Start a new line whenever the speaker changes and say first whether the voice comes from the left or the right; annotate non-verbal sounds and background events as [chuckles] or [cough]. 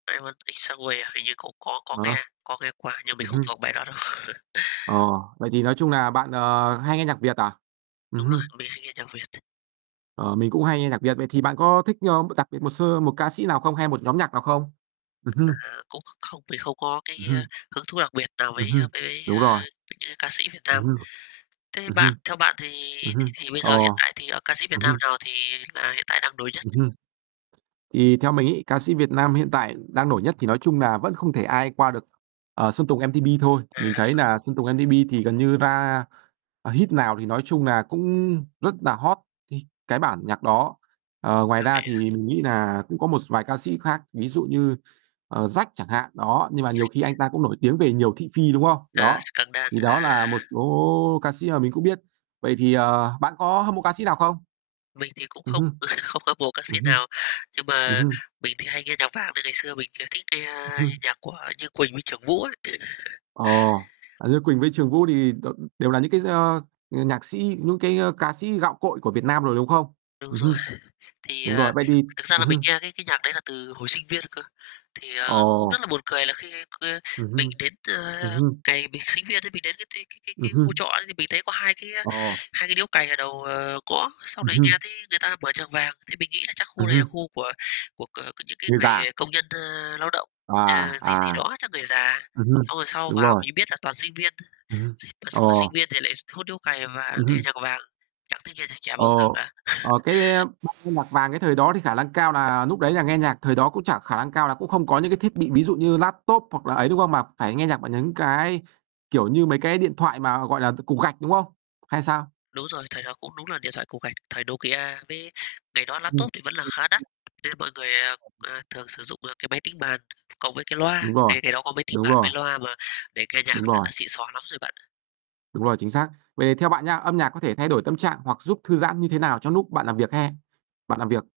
left: "I Want It That Way", hình như cũng có có
right: Ờ.
left: nghe, có nghe qua nhưng mình
right: Ừm
left: không
right: hưm.
left: thuộc bài đó đâu. [laughs]
right: Ờ, vậy thì nói chung là bạn, ờ, hay nghe nhạc Việt à?
left: Đúng
right: Ừm
left: rồi,
right: hưm.
left: mình hay nghe nhạc Việt [unintelligible]
right: Ờ, mình cũng hay nghe nhạc Việt. Vậy thì bạn có thích, ơ, đặc biệt một sơ một ca sĩ nào không, hay một nhóm nhạc nào không? Ừm hưm.
left: À, cũng kh không, mình không có cái,
right: Ừm
left: a,
right: hưm.
left: hứng thú đặc biệt nào
right: Ừm
left: với, a,
right: hưm,
left: với,
right: đúng
left: a,
right: rồi.
left: những cái ca sĩ Việt
right: Ừm
left: Nam.
right: hưm.
left: Thế
right: Ừm
left: bạn
right: hưm.
left: theo bạn thì
right: Ừm
left: thì
right: hưm.
left: thì bây
right: Ờ.
left: giờ hiện tại thì, ờ, ca sĩ Việt
right: Ừm
left: Nam
right: hưm
left: nào thì là hiện tại đang nổi nhất?
right: Ừm hưm. Thì theo mình ấy, ca sĩ Việt Nam hiện tại đang nổi nhất thì nói chung là vẫn không thể ai qua được, ờ, Sơn Tùng MTP thôi.
left: À,
right: Mình thấy
left: Sơn
right: là
left: Tùng.
right: Sơn Tùng MTP thì gần như ra, ờ, hit nào thì nói chung là cũng rất là hot, h cái bản nhạc đó. Ờ, ngoài
left: Hợp
right: ra
left: lý á.
right: thì mình nghĩ là cũng có một vài ca sĩ khác, ví dụ như, ờ, Jack chẳng hạn, đó, nhưng mà nhiều khi anh
left: [unintelligible]
right: ta cũng nổi tiếng về nhiều thị phi, đúng không?
left: À,
right: Đó,
left: scandal.
right: thì đó là một
left: À.
right: số ca sĩ mà mình cũng biết. Vậy thì, ờ, bạn có hâm mộ ca sĩ nào không?
left: Mình thì cũng
right: Ừm
left: không
right: hưm.
left: [chuckles] không hâm mộ ca sĩ
right: Ừm hưm.
left: nào, nhưng
right: Ừm
left: mà
right: hưm.
left: mình thì hay nghe nhạc Vàng này, ngày xưa mình thì, ờ, thích nghe
right: Ừm hưm.
left: nhạc của Như Quỳnh với Trưởng Vũ ấy. [chuckles]
right: Ồ. À, Như Quỳnh với Trường Vũ thì đ ưm, đều là những cái, ơ, ờ, nhạc sĩ, những cái, ơ, ca sĩ gạo cội của Việt Nam rồi, đúng không?
left: Đúng
right: Ừm
left: rồi,
right: hưm.
left: [chuckles] thì,
right: Đúng
left: ờ,
right: rồi, vậy thì
left: thực ra
right: ừm
left: là mình
right: hưm.
left: nghe cái cái nhạc đấy là từ hồi sinh viên cơ. Thì, ờ, cũng
right: Ồ.
left: rất là buồn cười là khi, ơ,
right: Ừm
left: mình
right: hưm.
left: đến,
right: Ừm
left: ơ,
right: hưm.
left: ngày mình sinh viên ấy, mình đến cái cái cái cái
right: Ừm
left: cái khu
right: hưm.
left: trọ đấy thì mình thấy có 2 cái, a,
right: Ồ.
left: 2 cái điếu cày ở đầu, ờ, ngõ, sau
right: Ừm
left: đấy nghe
right: hưm.
left: thấy người ta mở nhạc Vàng, thì mình nghĩ là chắc khu
right: Ừm
left: này là
right: hưm.
left: khu của của của những cái
right: Người già.
left: người công nhân, ơ, lao động,
right: À,
left: ờ, gì gì
right: à.
left: đó, chắc người già.
right: Ừm hưm.
left: Xong rồi sau
right: Đúng
left: vào
right: rồi.
left: mình mới biết là toàn sinh viên thôi,
right: Ừm hưm.
left: s mà
right: Ờ.
left: sinh mà sinh viên thì lại s hút điếu cày và
right: Ừm
left: nghe
right: hưm.
left: nhạc Vàng, chẳng thấy nghe nhạc trẻ bao giờ
right: Ồ,
left: cả.
right: ờ,
left: [chuckles]
right: cái, a, nghe nhạc Vàng cái thời đó thì khả lăng cao nà núc đấy là nghe nhạc thời đó cũng chả khả năng cao là cũng không có những cái thiết bị, ví dụ như laptop hoặc là ấy, đúng không? Mà phải nghe nhạc bằng những cái, kiểu như, mấy cái điện thoại mà, gọi là, cục cục gạch, đúng không? Hay sao?
left: Đúng rồi, thời đó cũng đúng là điện thoại cục gạch, thời Nokia. Với ngày đó
right: Ừm.
left: laptop thì vẫn là khá đắt,
right: [unintelligible]
left: nên mọi người, ờ, ờ, thường sử dụng là cái máy tính bàn cộng với cái loa,
right: Đúng rồi,
left: ngày ngày đó có máy tính
right: đúng
left: bàn
right: rồi.
left: với loa mà để nghe nhạc
right: Đúng rồi.
left: đã xịn sò lắm rồi bạn.
right: Đúng rồi, chính xác. Vậy thì theo bạn nha, âm nhạc có thể thay đổi tâm trạng hoặc giúp thư giãn như thế nào trong lúc bạn làm việc hay bạn làm việc?